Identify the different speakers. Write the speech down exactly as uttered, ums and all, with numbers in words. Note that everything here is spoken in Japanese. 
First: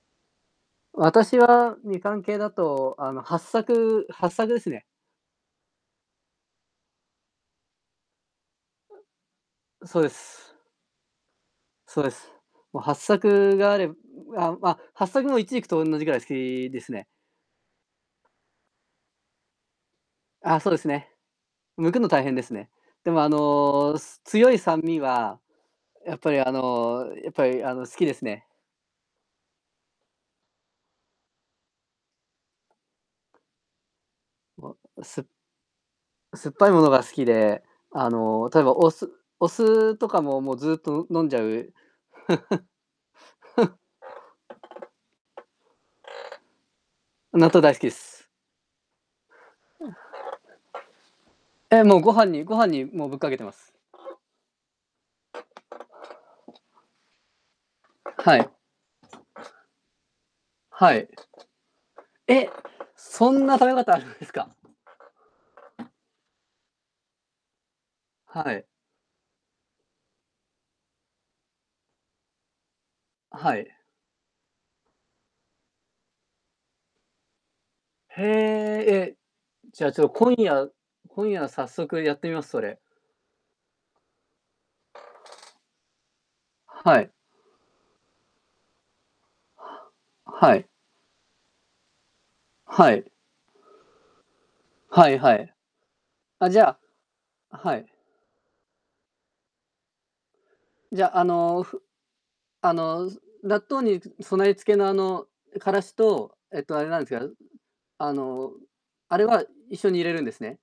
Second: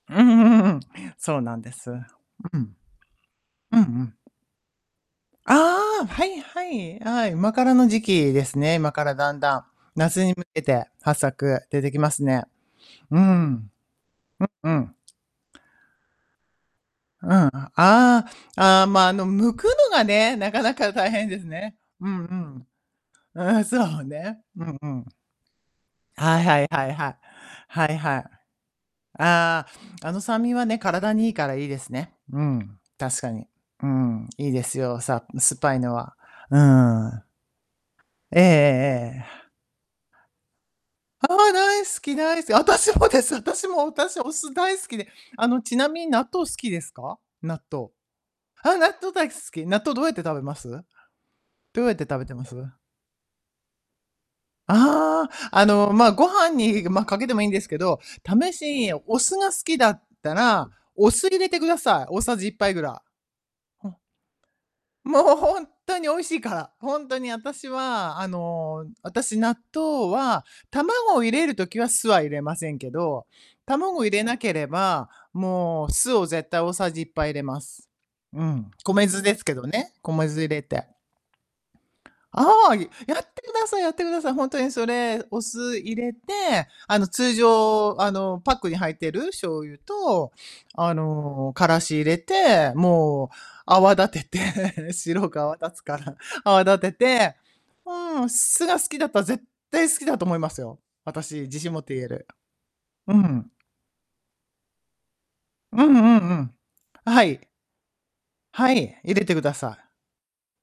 Speaker 1: うーん。
Speaker 2: 私
Speaker 1: そうなんで
Speaker 2: は、
Speaker 1: す。うん。
Speaker 2: みかん系だ
Speaker 1: うん
Speaker 2: と、あの、はっさ
Speaker 1: う
Speaker 2: く
Speaker 1: ん。
Speaker 2: はっさくですね。
Speaker 1: ああ。はいはい。あ、はい。あ、今からの時期ですね。今
Speaker 2: うん、
Speaker 1: から、だんだん。
Speaker 2: うそうで
Speaker 1: 夏に向
Speaker 2: す。
Speaker 1: けて、はっさく出てき
Speaker 2: そう
Speaker 1: ま
Speaker 2: で
Speaker 1: す
Speaker 2: す。
Speaker 1: ね。
Speaker 2: もう、はっ
Speaker 1: う
Speaker 2: さく
Speaker 1: ん。
Speaker 2: があれう
Speaker 1: う
Speaker 2: あ、ま
Speaker 1: う
Speaker 2: あ、
Speaker 1: ん。
Speaker 2: はっさくもイチジクとおんなじくらい好きですね。
Speaker 1: うん。ん、ああ。ああ、まあ、あの、剥くのがね。な
Speaker 2: あ、
Speaker 1: か
Speaker 2: そう
Speaker 1: な
Speaker 2: です
Speaker 1: か
Speaker 2: ね。
Speaker 1: 大変ですね。
Speaker 2: 剥く
Speaker 1: う
Speaker 2: の
Speaker 1: ん
Speaker 2: 大変
Speaker 1: う
Speaker 2: です
Speaker 1: ん。
Speaker 2: ね。でも、あ
Speaker 1: うん、
Speaker 2: の、
Speaker 1: そう
Speaker 2: す
Speaker 1: ね。
Speaker 2: 強い
Speaker 1: うん
Speaker 2: 酸
Speaker 1: う
Speaker 2: 味
Speaker 1: ん。
Speaker 2: は、やっぱり、
Speaker 1: はい
Speaker 2: あ
Speaker 1: はいはい、
Speaker 2: の、
Speaker 1: は
Speaker 2: やっぱり、あの、
Speaker 1: は
Speaker 2: 好
Speaker 1: い、
Speaker 2: きです
Speaker 1: は
Speaker 2: ね。
Speaker 1: ああ。あの酸味はね、体にいいからいいですね。うん、確かに。うん、いいで
Speaker 2: も
Speaker 1: すよ。
Speaker 2: う、す
Speaker 1: さむ酸っぱいのは、
Speaker 2: 酸っ
Speaker 1: う
Speaker 2: ぱいものが好き
Speaker 1: ん。
Speaker 2: で、あ
Speaker 1: えええ
Speaker 2: の、とえば、お酢
Speaker 1: えええ、
Speaker 2: お
Speaker 1: は
Speaker 2: 酢とかも、もう、ずっと飲
Speaker 1: あ
Speaker 2: んじ
Speaker 1: あ。
Speaker 2: ゃう
Speaker 1: 大好き、大好私もです。私も。私、お酢大好きで。あの、ちなみに納豆好きですか？
Speaker 2: 納
Speaker 1: 納
Speaker 2: 豆大好き
Speaker 1: 豆。
Speaker 2: です。
Speaker 1: ああ、納豆大好き。納
Speaker 2: え
Speaker 1: 豆どうやって食べます？ど
Speaker 2: は、え、
Speaker 1: うやっ
Speaker 2: もう、
Speaker 1: て
Speaker 2: ご
Speaker 1: 食べ
Speaker 2: 飯
Speaker 1: て
Speaker 2: に
Speaker 1: ま
Speaker 2: ご
Speaker 1: す？
Speaker 2: 飯にもうぶっかけてます。
Speaker 1: ああ。あの、まあ、ご飯に、まあ、かけてもいいんですけど、
Speaker 2: はい。
Speaker 1: 試しいお酢が好きだったら、
Speaker 2: はい。
Speaker 1: お酢入れてください。大さじ
Speaker 2: え、
Speaker 1: いっぱいぐら。
Speaker 2: そんな食べ
Speaker 1: ふ
Speaker 2: 方
Speaker 1: ん。
Speaker 2: あるんですか？
Speaker 1: もう、ほんとに美味しいから。ほんとに私は、あ
Speaker 2: はい。
Speaker 1: の、私、納豆は、卵を入れる時は、酢は入れませんけど、
Speaker 2: はい。
Speaker 1: 卵入れなければ、もう、酢を絶対大さじいっぱい入れます。
Speaker 2: へ
Speaker 1: うん。米
Speaker 2: え。え、
Speaker 1: 酢ですけど
Speaker 2: じゃあ、
Speaker 1: ね。
Speaker 2: ちょっと、
Speaker 1: 米
Speaker 2: 今
Speaker 1: 酢入れ
Speaker 2: 夜
Speaker 1: て。
Speaker 2: 今夜早速やってみます、そ
Speaker 1: ああ。い
Speaker 2: れ。
Speaker 1: やってくださいやってください。ほんとに、それ、お酢入れて、あ
Speaker 2: は
Speaker 1: の、
Speaker 2: い。
Speaker 1: 通常、あの、パックに入ってる醤
Speaker 2: は、
Speaker 1: 油と、
Speaker 2: はい。
Speaker 1: あの、辛子入れて、
Speaker 2: はい。
Speaker 1: もう、泡立てて、
Speaker 2: はい
Speaker 1: 白
Speaker 2: は
Speaker 1: く
Speaker 2: い。
Speaker 1: 泡立つから、
Speaker 2: あ、じ
Speaker 1: 泡
Speaker 2: ゃ
Speaker 1: 立てて
Speaker 2: あはい。
Speaker 1: うん。酢が好きだったら絶対好きだと思いますよ。
Speaker 2: じゃ、あ
Speaker 1: 私、自
Speaker 2: の、
Speaker 1: 信持
Speaker 2: ふ
Speaker 1: って言える。
Speaker 2: あの、
Speaker 1: う
Speaker 2: ず
Speaker 1: ん。
Speaker 2: 納豆に、ず備え付けの、あの、辛
Speaker 1: う
Speaker 2: 子
Speaker 1: んうんう
Speaker 2: と、
Speaker 1: ん。
Speaker 2: えっと、あれなん違う、
Speaker 1: は
Speaker 2: うう、
Speaker 1: い。
Speaker 2: あの、
Speaker 1: はい。入
Speaker 2: あれ
Speaker 1: れてく
Speaker 2: は
Speaker 1: ださ
Speaker 2: 一緒
Speaker 1: い。
Speaker 2: に入れるんですね？